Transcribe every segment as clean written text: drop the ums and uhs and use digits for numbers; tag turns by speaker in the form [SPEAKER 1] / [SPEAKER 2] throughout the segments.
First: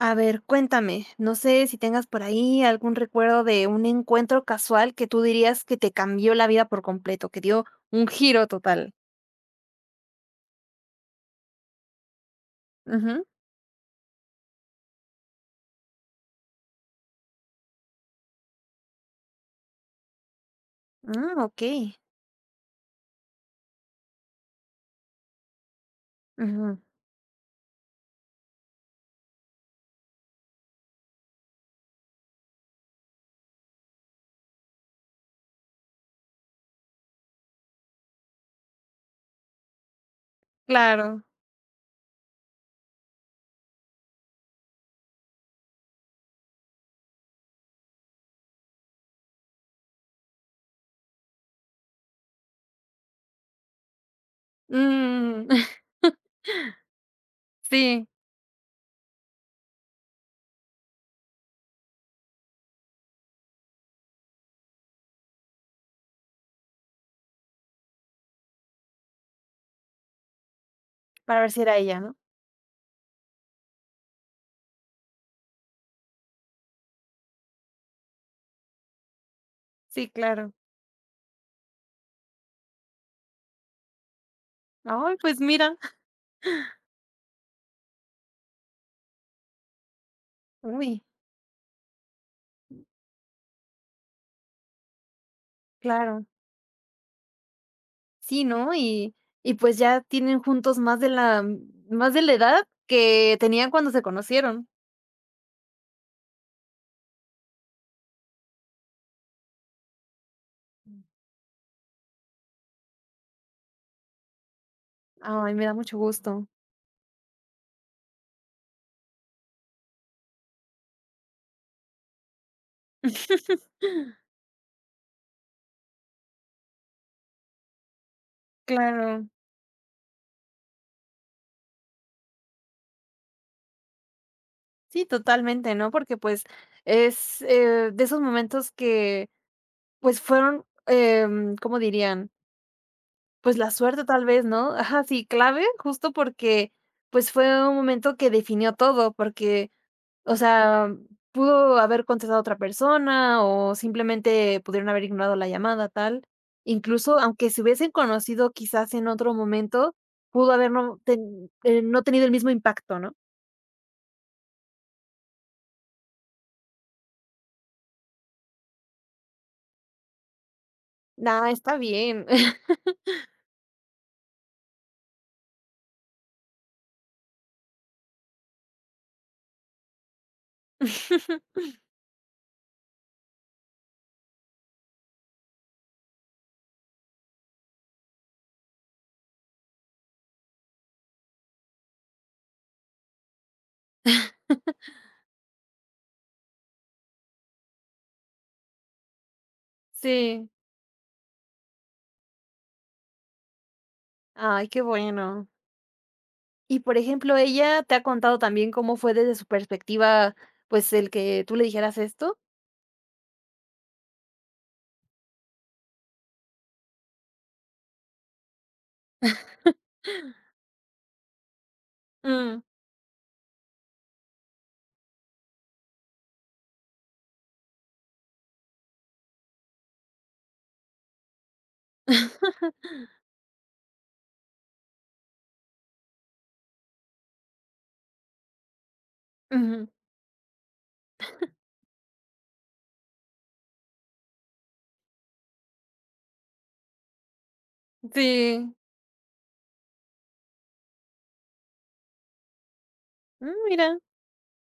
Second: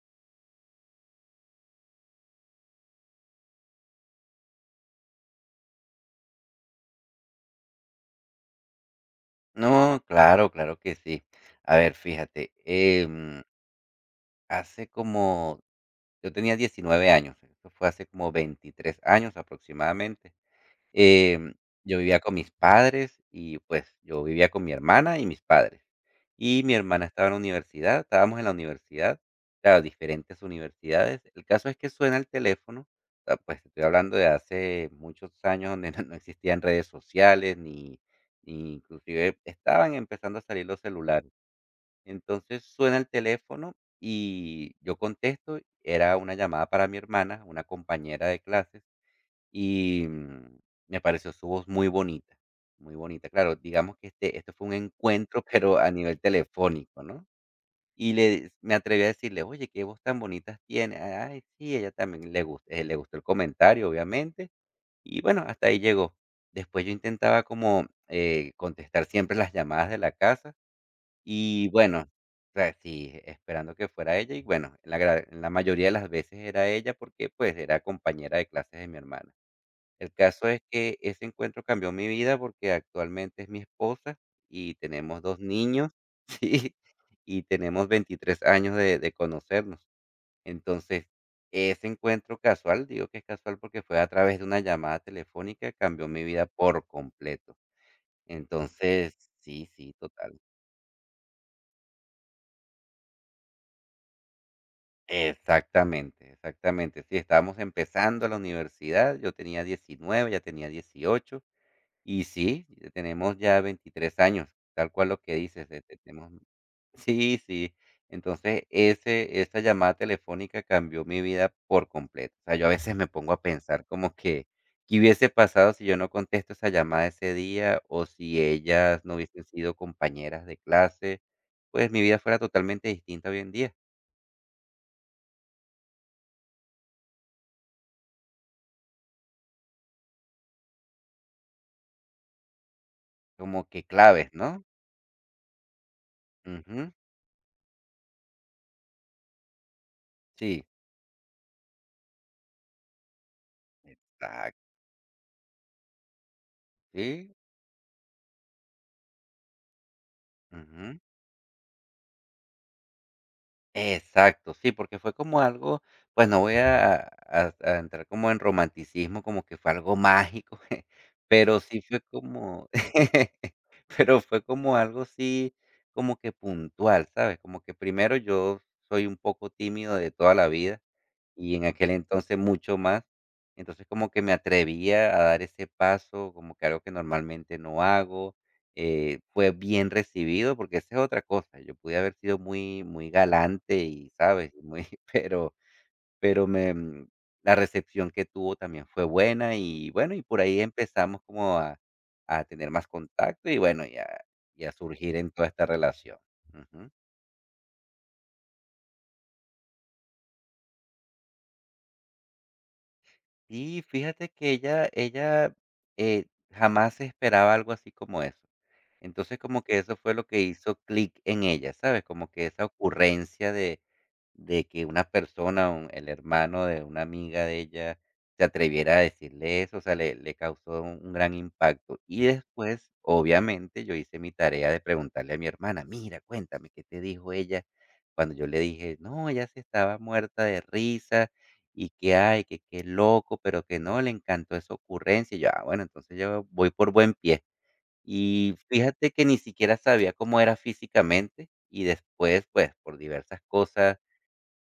[SPEAKER 1] A ver, cuéntame, no sé si tengas por ahí algún recuerdo de un encuentro casual que tú dirías que te cambió la vida por completo, que dio un giro total.
[SPEAKER 2] No, claro, claro que sí. A ver, fíjate,
[SPEAKER 1] Ujú.
[SPEAKER 2] em, hace como yo tenía 19 años, eso fue hace como 23 años aproximadamente.
[SPEAKER 1] Ah,
[SPEAKER 2] Em,
[SPEAKER 1] okey.
[SPEAKER 2] yo vivía con mis padres y, pues, yo vivía con mi hermana y mis padres. Y mi
[SPEAKER 1] Ujú.
[SPEAKER 2] hermana estaba en la universidad, estábamos en la universidad, claro, diferentes universidades. El caso es que suena el teléfono, o sea, pues, estoy hablando de hace muchos años donde no existían redes sociales ni inclusive estaban empezando a salir los
[SPEAKER 1] Claro.
[SPEAKER 2] celulares. Entonces, suena el teléfono y yo contesto, era una llamada para mi hermana, una compañera de clases. Y, mm, Me pareció su voz muy bonita, muy bonita. Claro, digamos que esto fue un encuentro,
[SPEAKER 1] Mm.
[SPEAKER 2] pero a nivel telefónico, ¿no?
[SPEAKER 1] Sí,
[SPEAKER 2] Y le me atreví a decirle: "Oye, qué voz tan bonita tiene", Ah, "Ay, sí", ella también le gustó el comentario, obviamente. Y bueno, hasta ahí llegó. Después yo intentaba como, contestar siempre las llamadas de la casa
[SPEAKER 1] ¿para ver si
[SPEAKER 2] y
[SPEAKER 1] era ella,
[SPEAKER 2] bueno,
[SPEAKER 1] no?
[SPEAKER 2] o sea, sí, esperando que fuera ella y bueno, en la gra en la mayoría de las veces era ella porque, pues, era compañera de clases de mi hermana.
[SPEAKER 1] Sí,
[SPEAKER 2] El caso
[SPEAKER 1] claro.
[SPEAKER 2] es que ese encuentro cambió mi vida porque actualmente es mi esposa y
[SPEAKER 1] Ay,
[SPEAKER 2] tenemos 2
[SPEAKER 1] pues mira.
[SPEAKER 2] niños, sí, y tenemos 23 años de conocernos.
[SPEAKER 1] Uy,
[SPEAKER 2] Entonces, ese encuentro casual, digo que es casual porque fue a través de una llamada telefónica, cambió mi
[SPEAKER 1] claro.
[SPEAKER 2] vida por completo.
[SPEAKER 1] Sí, ¿no?
[SPEAKER 2] Entonces,
[SPEAKER 1] Y
[SPEAKER 2] sí,
[SPEAKER 1] pues
[SPEAKER 2] sí,
[SPEAKER 1] ya tienen
[SPEAKER 2] total.
[SPEAKER 1] juntos más de la edad que tenían cuando se conocieron.
[SPEAKER 2] Exactamente, exactamente. Sí, estábamos empezando la universidad, yo tenía 19, ya tenía 18. Y sí, tenemos ya 23 años, tal cual lo que
[SPEAKER 1] Ay, me
[SPEAKER 2] dices,
[SPEAKER 1] da mucho
[SPEAKER 2] te tenemos
[SPEAKER 1] gusto.
[SPEAKER 2] sí, sí. Entonces, ese esa llamada telefónica cambió mi vida por completo. O sea, yo a veces me pongo a pensar como que, ¿qué hubiese pasado si yo no contesto esa llamada ese día? O si ellas no
[SPEAKER 1] Claro.
[SPEAKER 2] hubiesen sido compañeras de clase, pues mi vida fuera totalmente distinta hoy en día.
[SPEAKER 1] Sí, totalmente, ¿no? Porque, pues, es, de esos momentos que, pues, fueron, ¿cómo dirían? Pues,
[SPEAKER 2] Como
[SPEAKER 1] la
[SPEAKER 2] que
[SPEAKER 1] suerte tal
[SPEAKER 2] claves,
[SPEAKER 1] vez,
[SPEAKER 2] ¿no?
[SPEAKER 1] ¿no? Ajá, sí, clave, justo porque,
[SPEAKER 2] Ujú,
[SPEAKER 1] pues, fue un momento que definió todo, porque, o
[SPEAKER 2] sí,
[SPEAKER 1] sea, pudo haber contestado otra persona o simplemente
[SPEAKER 2] exacto,
[SPEAKER 1] pudieron haber ignorado la llamada, tal. Incluso,
[SPEAKER 2] sí,
[SPEAKER 1] aunque se hubiesen conocido quizás en otro momento, pudo haber
[SPEAKER 2] ujú.
[SPEAKER 1] no tenido el mismo impacto, ¿no?
[SPEAKER 2] Exacto, sí, porque fue como algo, pues no voy a entrar como en romanticismo, como que fue algo mágico,
[SPEAKER 1] Nah,
[SPEAKER 2] pero
[SPEAKER 1] está
[SPEAKER 2] sí fue
[SPEAKER 1] bien.
[SPEAKER 2] como pero fue como algo sí, como que puntual, ¿sabes? Como que primero yo soy un poco tímido de toda la vida. Y en aquel entonces mucho más. Entonces, como que me atrevía a dar ese paso, como que algo que normalmente no hago. Fue bien recibido, porque esa es otra cosa. Yo pude haber sido muy, muy galante y, ¿sabes? Y Muy, pero, pero me, mm, la recepción que tuvo también fue buena y bueno, y por
[SPEAKER 1] Sí.
[SPEAKER 2] ahí empezamos como a tener más contacto y bueno, y
[SPEAKER 1] Ay,
[SPEAKER 2] a
[SPEAKER 1] qué
[SPEAKER 2] surgir en
[SPEAKER 1] bueno.
[SPEAKER 2] toda esta relación.
[SPEAKER 1] Y,
[SPEAKER 2] Ujú.
[SPEAKER 1] por ejemplo, ¿ella te ha contado también cómo fue desde su perspectiva, pues, el que tú le dijeras esto?
[SPEAKER 2] Y fíjate que ella, eh, jamás se esperaba algo así como eso. Entonces, como que eso fue lo que hizo clic en ella, ¿sabes? Como que
[SPEAKER 1] Mm.
[SPEAKER 2] esa ocurrencia de que una persona, un el hermano de una amiga de ella, se atreviera a decirle eso, o sea, le causó un gran impacto. Y después, obviamente, yo hice mi tarea de preguntarle a mi hermana: "Mira, cuéntame, ¿qué te dijo ella?". Cuando yo le dije: "No, ella se
[SPEAKER 1] Ujú.
[SPEAKER 2] estaba muerta de risa, y que, ay, que qué loco, pero que no, le encantó esa ocurrencia". Y yo: "Ah, bueno, entonces yo voy por buen pie". Y
[SPEAKER 1] Sí.
[SPEAKER 2] fíjate que ni siquiera sabía cómo era físicamente, y después, pues, por diversas
[SPEAKER 1] Mm, mira.
[SPEAKER 2] cosas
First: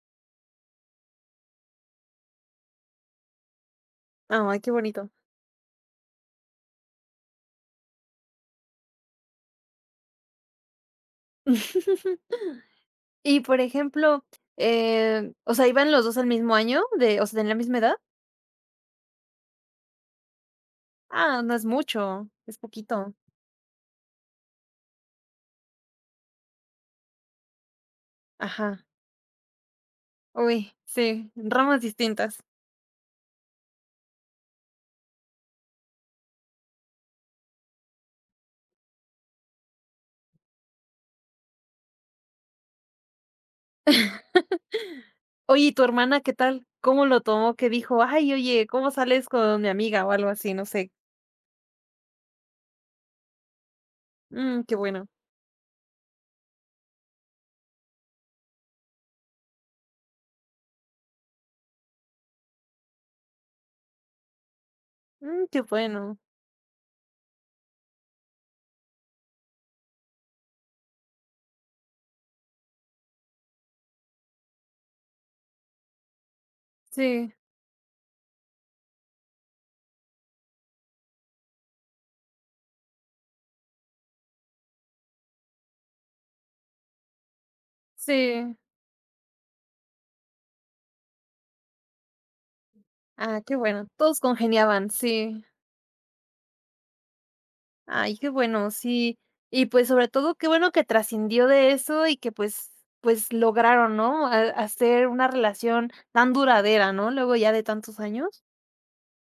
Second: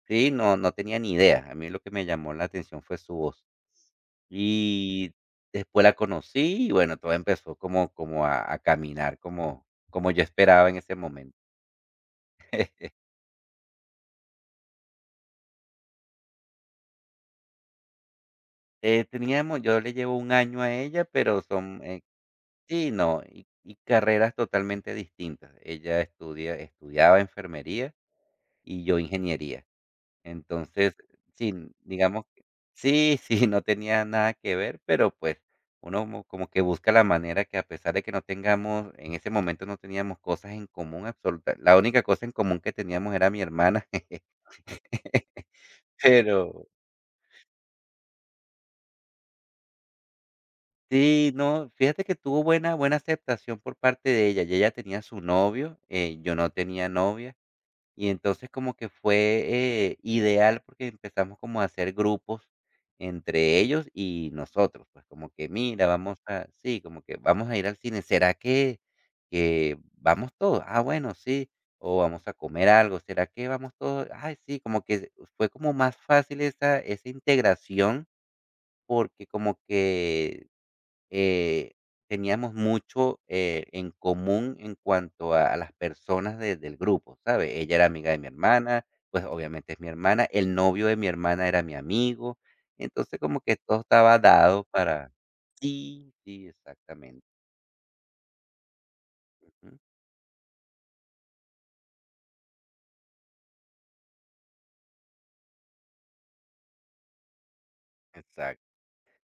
[SPEAKER 2] Sí, no, no tenía ni idea. A mí lo que me llamó la atención fue su voz.
[SPEAKER 1] Ay, qué bonito.
[SPEAKER 2] Y después la conocí y bueno, todo empezó como, como a caminar como, como yo esperaba en ese momento.
[SPEAKER 1] Y, por ejemplo, o sea, ¿iban los 2 al mismo año de o sea, tenían la misma edad?
[SPEAKER 2] Teníamos, yo le llevo un año a ella,
[SPEAKER 1] Ah,
[SPEAKER 2] pero
[SPEAKER 1] no es
[SPEAKER 2] son,
[SPEAKER 1] mucho, es
[SPEAKER 2] sí,
[SPEAKER 1] poquito.
[SPEAKER 2] no, y carreras totalmente distintas. Ella estudia, estudiaba enfermería
[SPEAKER 1] Ajá.
[SPEAKER 2] y yo ingeniería.
[SPEAKER 1] Uy,
[SPEAKER 2] Entonces,
[SPEAKER 1] sí,
[SPEAKER 2] sí,
[SPEAKER 1] ramas
[SPEAKER 2] digamos
[SPEAKER 1] distintas.
[SPEAKER 2] que sí, sí, no tenía nada que ver, pero, pues, uno mo como que busca la manera que a pesar de que no tengamos en ese momento no teníamos cosas en común absoluta. La única cosa en común que teníamos era mi hermana,
[SPEAKER 1] Oye, ¿y tu hermana qué tal?
[SPEAKER 2] pero
[SPEAKER 1] ¿Cómo lo tomó? ¿Qué dijo? Ay, oye, ¿cómo sales con mi amiga? O algo así, no sé.
[SPEAKER 2] sí, no, fíjate que tuvo buena aceptación por parte de ella, y
[SPEAKER 1] Mm,
[SPEAKER 2] ella
[SPEAKER 1] qué
[SPEAKER 2] tenía
[SPEAKER 1] bueno.
[SPEAKER 2] su novio, yo no tenía novia. Y entonces como que fue, ideal porque empezamos como a hacer grupos entre ellos y nosotros, pues como
[SPEAKER 1] Mm,
[SPEAKER 2] que
[SPEAKER 1] qué
[SPEAKER 2] mira,
[SPEAKER 1] bueno.
[SPEAKER 2] vamos a sí, como que vamos a ir al cine, ¿será que vamos todos? Ah, bueno, sí, o vamos a comer algo, ¿será que vamos todos? Ay, sí, como que fue como más fácil esa
[SPEAKER 1] Sí,
[SPEAKER 2] integración porque como que eh, teníamos mucho, en común en cuanto a las personas de del grupo, ¿sabes? Ella era amiga de mi
[SPEAKER 1] sí.
[SPEAKER 2] hermana, pues, obviamente es mi hermana, el novio de mi hermana era mi amigo, entonces
[SPEAKER 1] Ah,
[SPEAKER 2] como
[SPEAKER 1] qué
[SPEAKER 2] que todo
[SPEAKER 1] bueno.
[SPEAKER 2] estaba
[SPEAKER 1] Todos
[SPEAKER 2] dado
[SPEAKER 1] congeniaban,
[SPEAKER 2] para
[SPEAKER 1] sí.
[SPEAKER 2] sí, sí, exactamente,
[SPEAKER 1] Ay, qué bueno, sí. Y
[SPEAKER 2] ujú.
[SPEAKER 1] pues sobre todo, qué bueno que trascendió de eso y que pues, pues lograron, ¿no? Hacer una relación tan duradera, ¿no? Luego ya de tantos años.
[SPEAKER 2] Exacto.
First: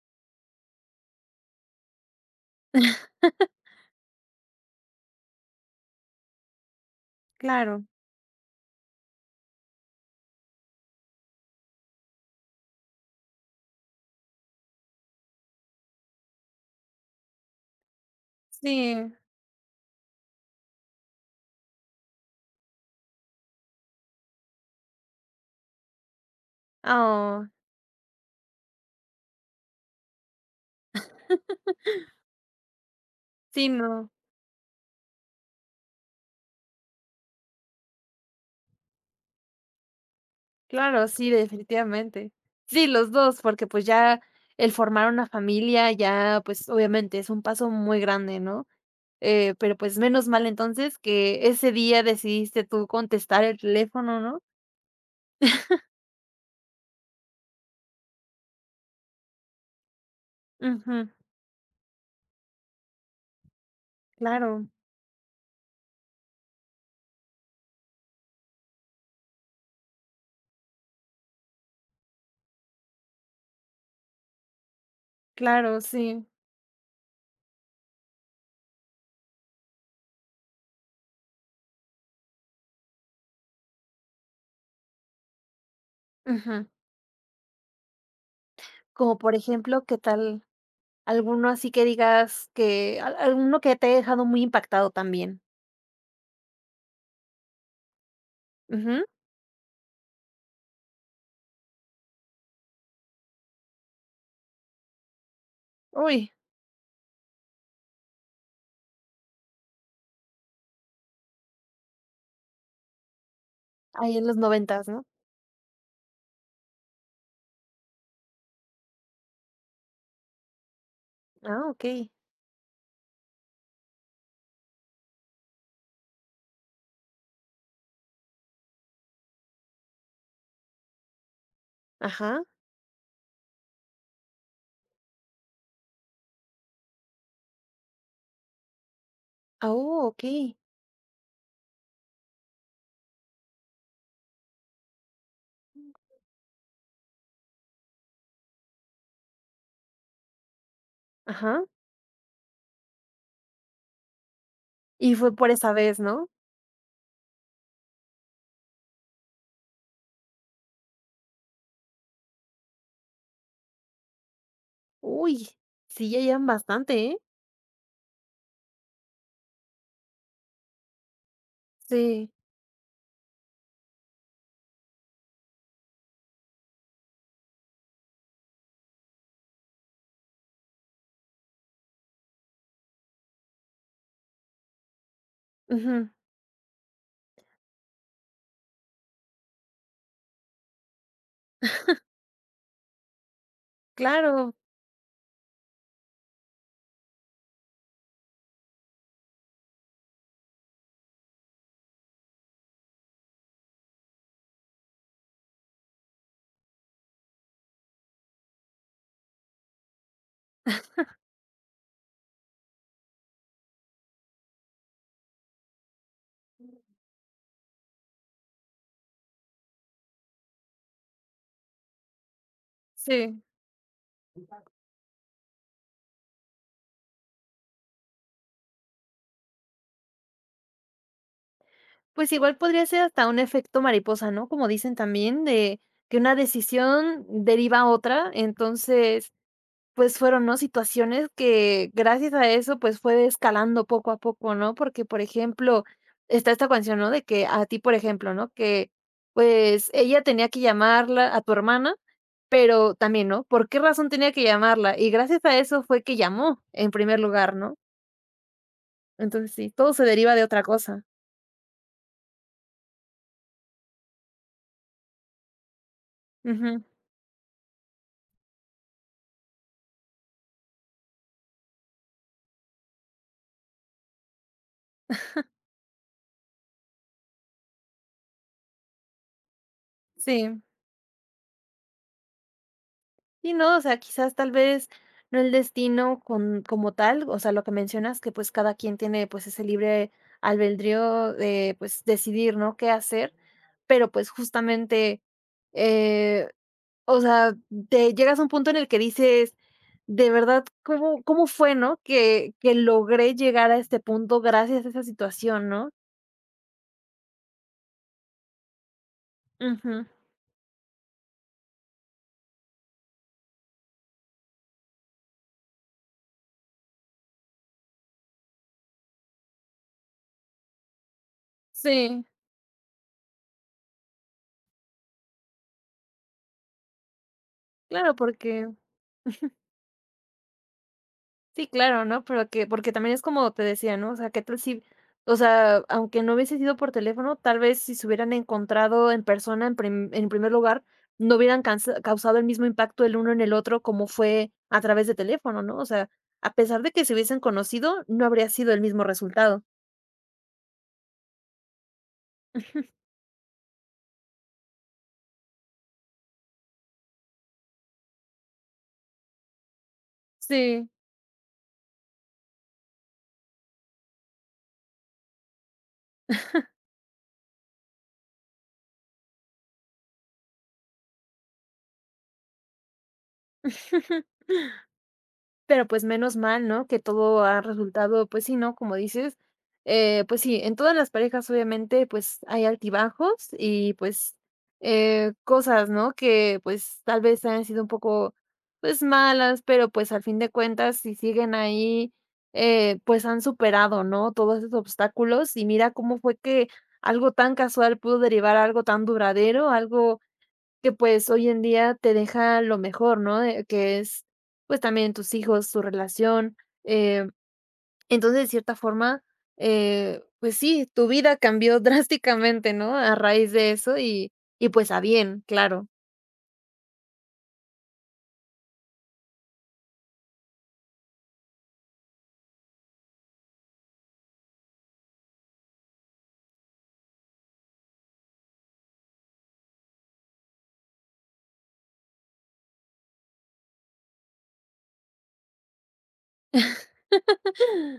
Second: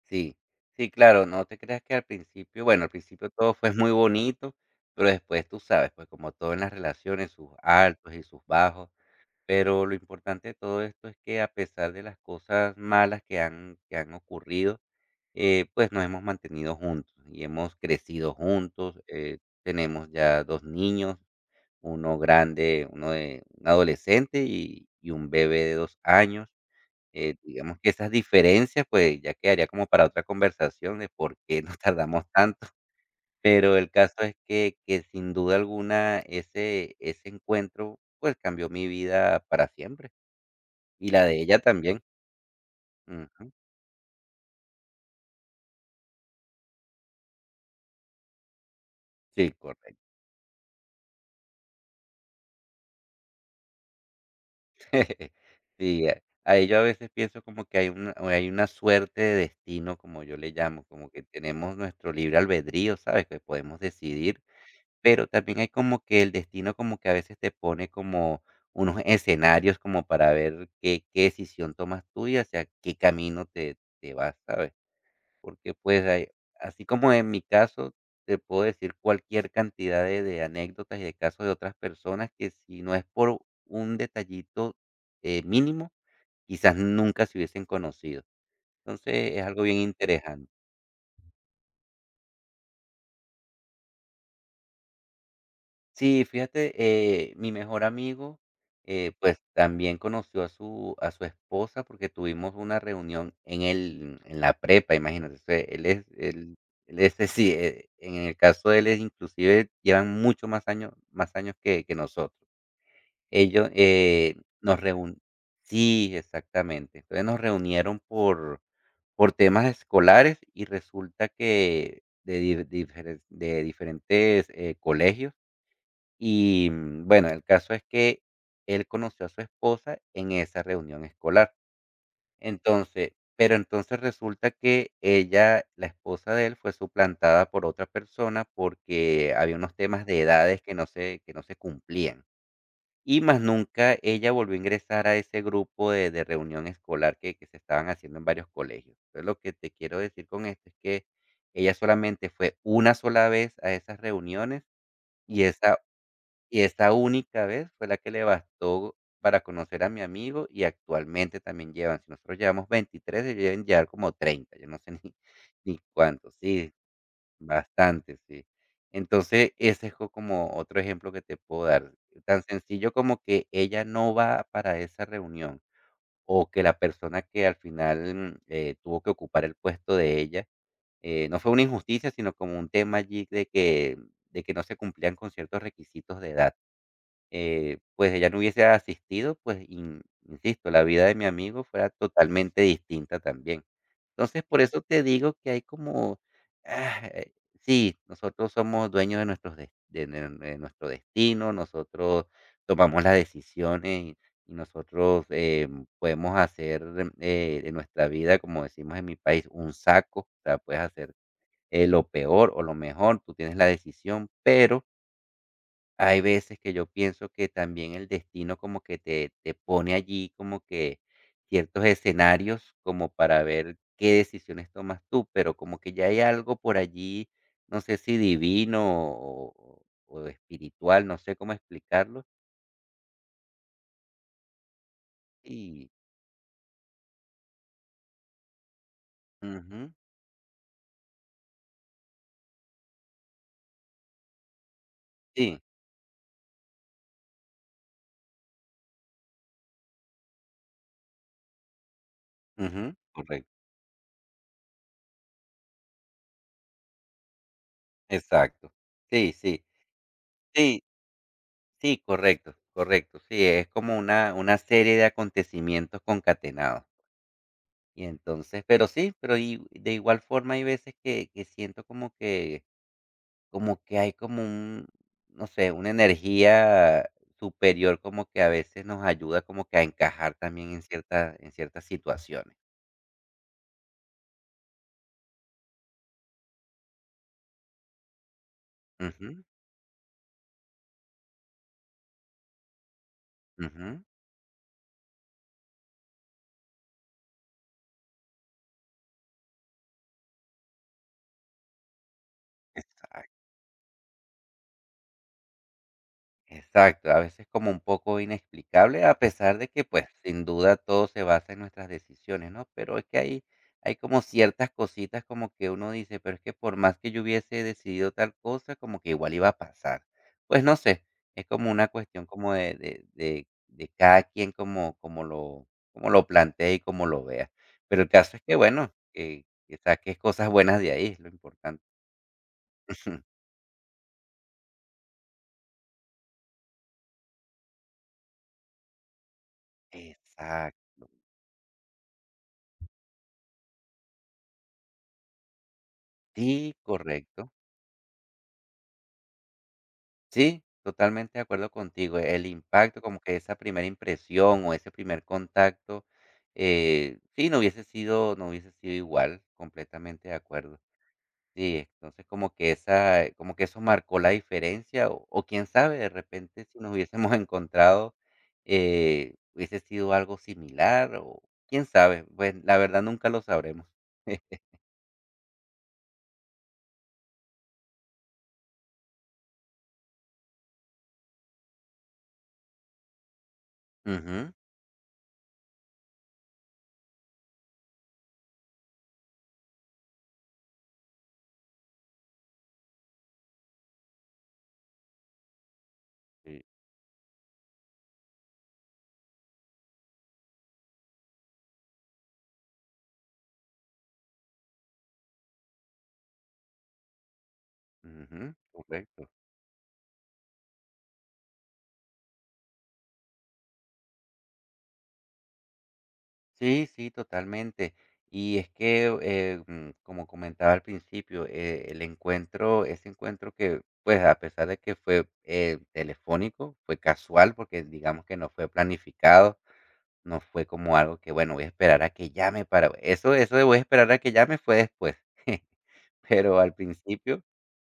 [SPEAKER 2] Sí, sí, claro, no te creas que al principio, bueno, al principio todo fue muy bonito, pero después, tú sabes, pues, como todo en las relaciones, sus
[SPEAKER 1] Claro,
[SPEAKER 2] altos y sus bajos. Pero lo importante de todo esto es que a pesar de las cosas malas que han ocurrido, pues, nos hemos mantenido juntos y hemos crecido juntos,
[SPEAKER 1] sí.
[SPEAKER 2] tenemos ya 2 niños, uno grande, uno de un adolescente y un bebé de 2 años,
[SPEAKER 1] Oh,
[SPEAKER 2] digamos que esas diferencias, pues, ya quedaría como para otra conversación de por qué nos tardamos tanto,
[SPEAKER 1] sí,
[SPEAKER 2] pero el
[SPEAKER 1] no.
[SPEAKER 2] caso es que sin duda alguna ese encuentro, pues, cambió mi vida para siempre.
[SPEAKER 1] Claro,
[SPEAKER 2] Y la
[SPEAKER 1] sí,
[SPEAKER 2] de ella también.
[SPEAKER 1] definitivamente. Sí, los 2
[SPEAKER 2] Ujú.
[SPEAKER 1] porque, pues, ya el formar una familia ya, pues, obviamente es un paso muy grande, ¿no?
[SPEAKER 2] Sí,
[SPEAKER 1] Pero, pues,
[SPEAKER 2] correcto.
[SPEAKER 1] menos mal entonces que ese día decidiste tú contestar el teléfono, ¿no?
[SPEAKER 2] Sí, a ahí yo a veces pienso como que hay una o hay una suerte de destino, como yo le llamo,
[SPEAKER 1] Ujú.
[SPEAKER 2] como que tenemos nuestro libre albedrío, ¿sabes? Que podemos decidir,
[SPEAKER 1] Claro,
[SPEAKER 2] pero también hay como que el destino como que a veces te pone como unos escenarios como para ver qué decisión tomas tú y hacia qué camino te vas, ¿sabes? Porque,
[SPEAKER 1] claro,
[SPEAKER 2] pues,
[SPEAKER 1] sí.
[SPEAKER 2] hay así como en mi caso, te puedo decir cualquier cantidad de anécdotas y de casos de otras personas que si no es por un detallito, mínimo,
[SPEAKER 1] Ujú.
[SPEAKER 2] quizás nunca se hubiesen conocido.
[SPEAKER 1] Como, por
[SPEAKER 2] Entonces, es algo bien
[SPEAKER 1] ejemplo, ¿qué tal
[SPEAKER 2] interesante.
[SPEAKER 1] alguno así que digas que al alguno que te haya dejado muy impactado también?
[SPEAKER 2] Sí, fíjate, mi mejor amigo,
[SPEAKER 1] Ujú.
[SPEAKER 2] pues también conoció a su esposa porque tuvimos una reunión en el, en la prepa, imagínate. O sea,
[SPEAKER 1] Uy,
[SPEAKER 2] él es, sí, en el caso de él es inclusive llevan mucho más años que nosotros. Ellos
[SPEAKER 1] ahí en los
[SPEAKER 2] nos
[SPEAKER 1] noventas, ¿no?
[SPEAKER 2] reun, sí, exactamente. Entonces nos reunieron por temas escolares y resulta
[SPEAKER 1] Ah,
[SPEAKER 2] que
[SPEAKER 1] okey.
[SPEAKER 2] de diferentes colegios y, bueno, el caso es que él conoció a su esposa en esa reunión escolar.
[SPEAKER 1] Ajá.
[SPEAKER 2] Entonces pero entonces resulta que ella, la esposa de él, fue suplantada por otra persona porque había
[SPEAKER 1] Ah,
[SPEAKER 2] unos temas de
[SPEAKER 1] okey.
[SPEAKER 2] edades que no se cumplían. Y más nunca ella volvió a ingresar a ese grupo de reunión escolar que se estaban haciendo en varios colegios. Entonces, lo que te quiero decir con esto es que
[SPEAKER 1] Ajá.
[SPEAKER 2] ella solamente fue una sola vez a esas reuniones
[SPEAKER 1] Y fue
[SPEAKER 2] y
[SPEAKER 1] por esa
[SPEAKER 2] esa
[SPEAKER 1] vez, ¿no?
[SPEAKER 2] y esta única vez fue la que le bastó para conocer a mi amigo y actualmente también llevan, si nosotros llevamos 23 ellos deben llevar como 30 yo no sé ni,
[SPEAKER 1] Uy,
[SPEAKER 2] ni
[SPEAKER 1] sí, ya
[SPEAKER 2] cuántos,
[SPEAKER 1] llevan
[SPEAKER 2] sí,
[SPEAKER 1] bastante, ¿eh?
[SPEAKER 2] bastante, sí. Entonces, ese es como otro ejemplo que te puedo dar.
[SPEAKER 1] Sí.
[SPEAKER 2] Tan sencillo como que ella no va para esa reunión o que la persona que al final tuvo que ocupar el puesto de ella, no fue una injusticia, sino como un tema allí de que no se cumplían con ciertos
[SPEAKER 1] Ujú.
[SPEAKER 2] requisitos de edad pues ella no hubiese asistido, pues, in insisto, la vida de mi amigo fuera totalmente distinta también. Entonces,
[SPEAKER 1] Claro,
[SPEAKER 2] por eso te digo que hay como, ah, eh, sí, nosotros somos dueños de nuestros des de nuestro destino, nosotros tomamos las decisiones y nosotros, podemos hacer, de nuestra vida, como decimos en mi país, un saco, o sea, puedes hacer, lo peor o lo mejor, tú tienes la decisión, pero hay veces que yo pienso que también el destino como que te pone allí como que ciertos escenarios como
[SPEAKER 1] sí.
[SPEAKER 2] para ver qué decisiones tomas tú, pero como que ya hay algo por allí, no sé si divino o o o espiritual, no sé cómo explicarlo.
[SPEAKER 1] Pues igual podría ser hasta un efecto mariposa, ¿no? Como dicen también, de
[SPEAKER 2] Sí,
[SPEAKER 1] que una decisión deriva a otra, entonces
[SPEAKER 2] ujú,
[SPEAKER 1] pues, fueron, ¿no?, situaciones que gracias a eso, pues, fue escalando poco a poco, ¿no? Porque, por
[SPEAKER 2] sí,
[SPEAKER 1] ejemplo, está esta canción, ¿no?, de que a ti, por ejemplo, ¿no?, que, pues, ella tenía que llamarla a tu hermana, pero
[SPEAKER 2] ujú,
[SPEAKER 1] también, ¿no?,
[SPEAKER 2] correcto,
[SPEAKER 1] ¿por qué razón tenía que llamarla? Y gracias a eso fue que llamó en primer lugar, ¿no?
[SPEAKER 2] exacto. Sí,
[SPEAKER 1] Entonces
[SPEAKER 2] sí,
[SPEAKER 1] sí, todo se deriva de otra
[SPEAKER 2] sí,
[SPEAKER 1] cosa.
[SPEAKER 2] sí, correcto, correcto. Sí, es como una serie de acontecimientos
[SPEAKER 1] Ujú,
[SPEAKER 2] concatenados. Y entonces, pero sí, pero y de igual forma hay veces que siento como que hay como un, no sé, una energía superior, como que a veces nos ayuda como que a encajar
[SPEAKER 1] sí.
[SPEAKER 2] también en ciertas situaciones.
[SPEAKER 1] Y no, o sea, quizás tal vez no el destino con como tal, o sea, lo que mencionas que, pues, cada quien tiene,
[SPEAKER 2] Ujú,
[SPEAKER 1] pues, ese libre albedrío de, pues, decidir, ¿no?, qué hacer,
[SPEAKER 2] ujú,
[SPEAKER 1] pero, pues, justamente, eh, o sea, te llegas a un punto en el que dices: "De verdad, ¿cómo fue, no?, que logré
[SPEAKER 2] exacto.
[SPEAKER 1] llegar a este punto gracias a esa situación", ¿no?
[SPEAKER 2] Exacto, a veces como un poco inexplicable, a pesar de que,
[SPEAKER 1] Ujú.
[SPEAKER 2] pues, sin duda todo se basa en nuestras decisiones, ¿no? Pero es que hay como ciertas cositas como que uno dice, pero es que por más que yo hubiese decidido tal cosa, como que igual iba a pasar. Pues no sé, es como una
[SPEAKER 1] Sí,
[SPEAKER 2] cuestión como de cada quien como, como lo plantea y como lo vea. Pero el
[SPEAKER 1] claro,
[SPEAKER 2] caso es que,
[SPEAKER 1] porque
[SPEAKER 2] bueno, que saques cosas buenas de ahí, es lo
[SPEAKER 1] sí,
[SPEAKER 2] importante.
[SPEAKER 1] claro, ¿no? Pero que porque también es como te decía, ¿no? O sea, ¿qué tal si o sea, aunque no hubiese sido por teléfono, tal vez si se hubieran encontrado en persona en primer lugar,
[SPEAKER 2] Exacto,
[SPEAKER 1] no hubieran cansa causado el mismo impacto el uno en el otro como fue a través de teléfono, ¿no? O sea, a
[SPEAKER 2] sí,
[SPEAKER 1] pesar de que se hubiesen
[SPEAKER 2] correcto.
[SPEAKER 1] conocido, no habría sido el mismo resultado.
[SPEAKER 2] Sí, totalmente de acuerdo contigo. El impacto, como que esa primera impresión o ese primer contacto, sí, no hubiese sido, no hubiese sido igual, completamente de acuerdo.
[SPEAKER 1] Sí.
[SPEAKER 2] Sí, entonces como que esa, como que eso marcó la diferencia, o quién sabe, de repente si nos hubiésemos encontrado, hubiese sido algo similar, o quién sabe, bueno, la verdad nunca lo sabremos.
[SPEAKER 1] Pero, pues, menos mal, ¿no?, que todo ha resultado, pues sí, ¿no?, como dices, pues sí, en todas las parejas, obviamente, pues, hay altibajos y, pues,
[SPEAKER 2] Ujú,
[SPEAKER 1] cosas, ¿no?, que, pues, tal vez hayan sido un poco, pues, malas, pero, pues, al fin de cuentas, si siguen ahí, pues, han superado, ¿no?, todos esos obstáculos, y mira cómo fue
[SPEAKER 2] sí,
[SPEAKER 1] que algo tan casual pudo derivar a algo tan duradero, algo, que, pues, hoy en día te deja lo mejor, ¿no? Que es, pues, también tus hijos, tu relación, eh, entonces, de
[SPEAKER 2] ujú,
[SPEAKER 1] cierta forma,
[SPEAKER 2] correcto.
[SPEAKER 1] pues sí, tu vida cambió drásticamente, ¿no? A raíz de eso y, pues, a bien, claro.
[SPEAKER 2] Sí, sí, totalmente. Y es que, como comentaba al principio, el encuentro, ese encuentro que, pues, a pesar de que fue telefónico, fue casual, porque digamos que no fue planificado, no fue como algo que, bueno, voy a esperar a que llame para... Eso de voy a esperar a que llame fue después, pero al principio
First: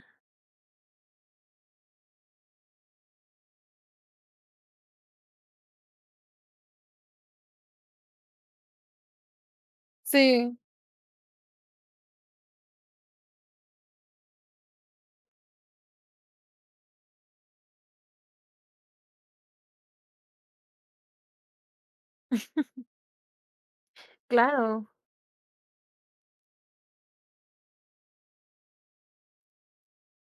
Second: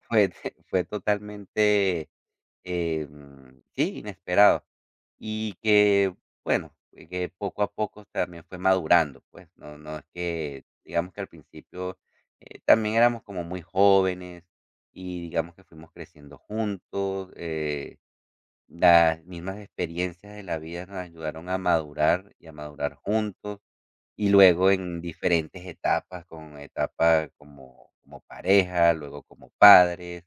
[SPEAKER 2] fue, fue totalmente sí, inesperado. Y que, bueno, que poco a poco también fue madurando, pues, no es
[SPEAKER 1] Sí.
[SPEAKER 2] que, digamos que al principio, también éramos como muy jóvenes y digamos que fuimos creciendo juntos, las mismas experiencias de la vida nos ayudaron a madurar y a madurar juntos. Y luego
[SPEAKER 1] Claro.
[SPEAKER 2] en diferentes etapas, con etapa como como pareja, luego como padres,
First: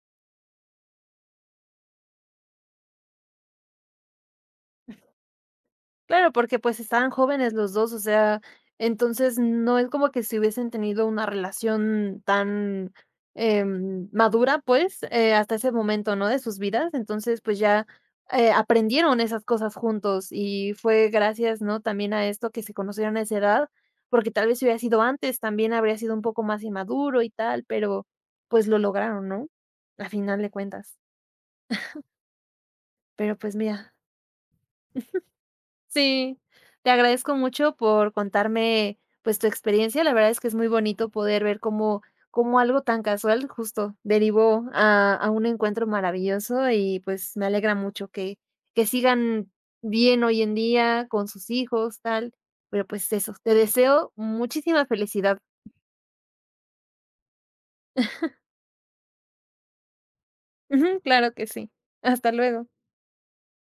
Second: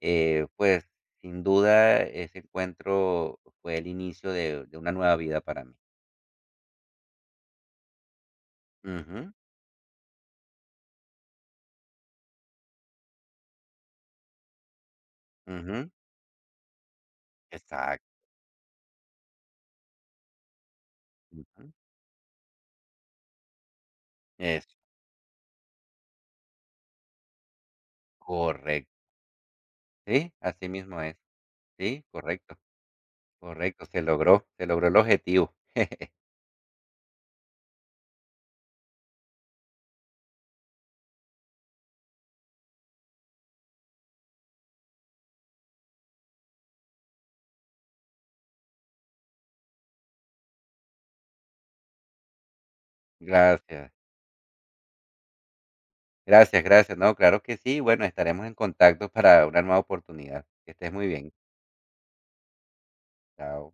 [SPEAKER 2] pues, sin duda ese encuentro fue el inicio de una nueva vida para mí.
[SPEAKER 1] Claro, porque, pues, estaban jóvenes los 2, o sea,
[SPEAKER 2] Ujú,
[SPEAKER 1] entonces no es como que si hubiesen tenido una relación tan, madura, pues, hasta ese
[SPEAKER 2] ujú,
[SPEAKER 1] momento, ¿no?, de sus vidas. Entonces, pues, ya,
[SPEAKER 2] exacto,
[SPEAKER 1] aprendieron esas cosas juntos y fue gracias,
[SPEAKER 2] ujú,
[SPEAKER 1] ¿no?, también a esto que se conocieron a esa edad, porque tal vez si
[SPEAKER 2] es
[SPEAKER 1] hubiera sido antes, también habría sido un poco más inmaduro y tal, pero, pues, lo
[SPEAKER 2] correcto,
[SPEAKER 1] lograron, ¿no?, a
[SPEAKER 2] sí,
[SPEAKER 1] final de
[SPEAKER 2] así
[SPEAKER 1] cuentas.
[SPEAKER 2] mismo es, sí, correcto,
[SPEAKER 1] Pero, pues,
[SPEAKER 2] correcto,
[SPEAKER 1] mira.
[SPEAKER 2] se logró el objetivo.
[SPEAKER 1] Sí, te agradezco mucho por contarme, pues, tu experiencia. La verdad es que es muy bonito poder ver cómo algo tan casual justo derivó a un encuentro maravilloso y, pues, me alegra mucho que sigan bien hoy en día con sus hijos, tal. Pero, pues, eso, te
[SPEAKER 2] Gracias,
[SPEAKER 1] deseo muchísima felicidad.
[SPEAKER 2] gracias, gracias, no, claro que sí, bueno, estaremos en contacto para una nueva oportunidad. Que estés
[SPEAKER 1] Ujú,
[SPEAKER 2] muy
[SPEAKER 1] claro
[SPEAKER 2] bien,
[SPEAKER 1] que sí. Hasta luego.
[SPEAKER 2] chao.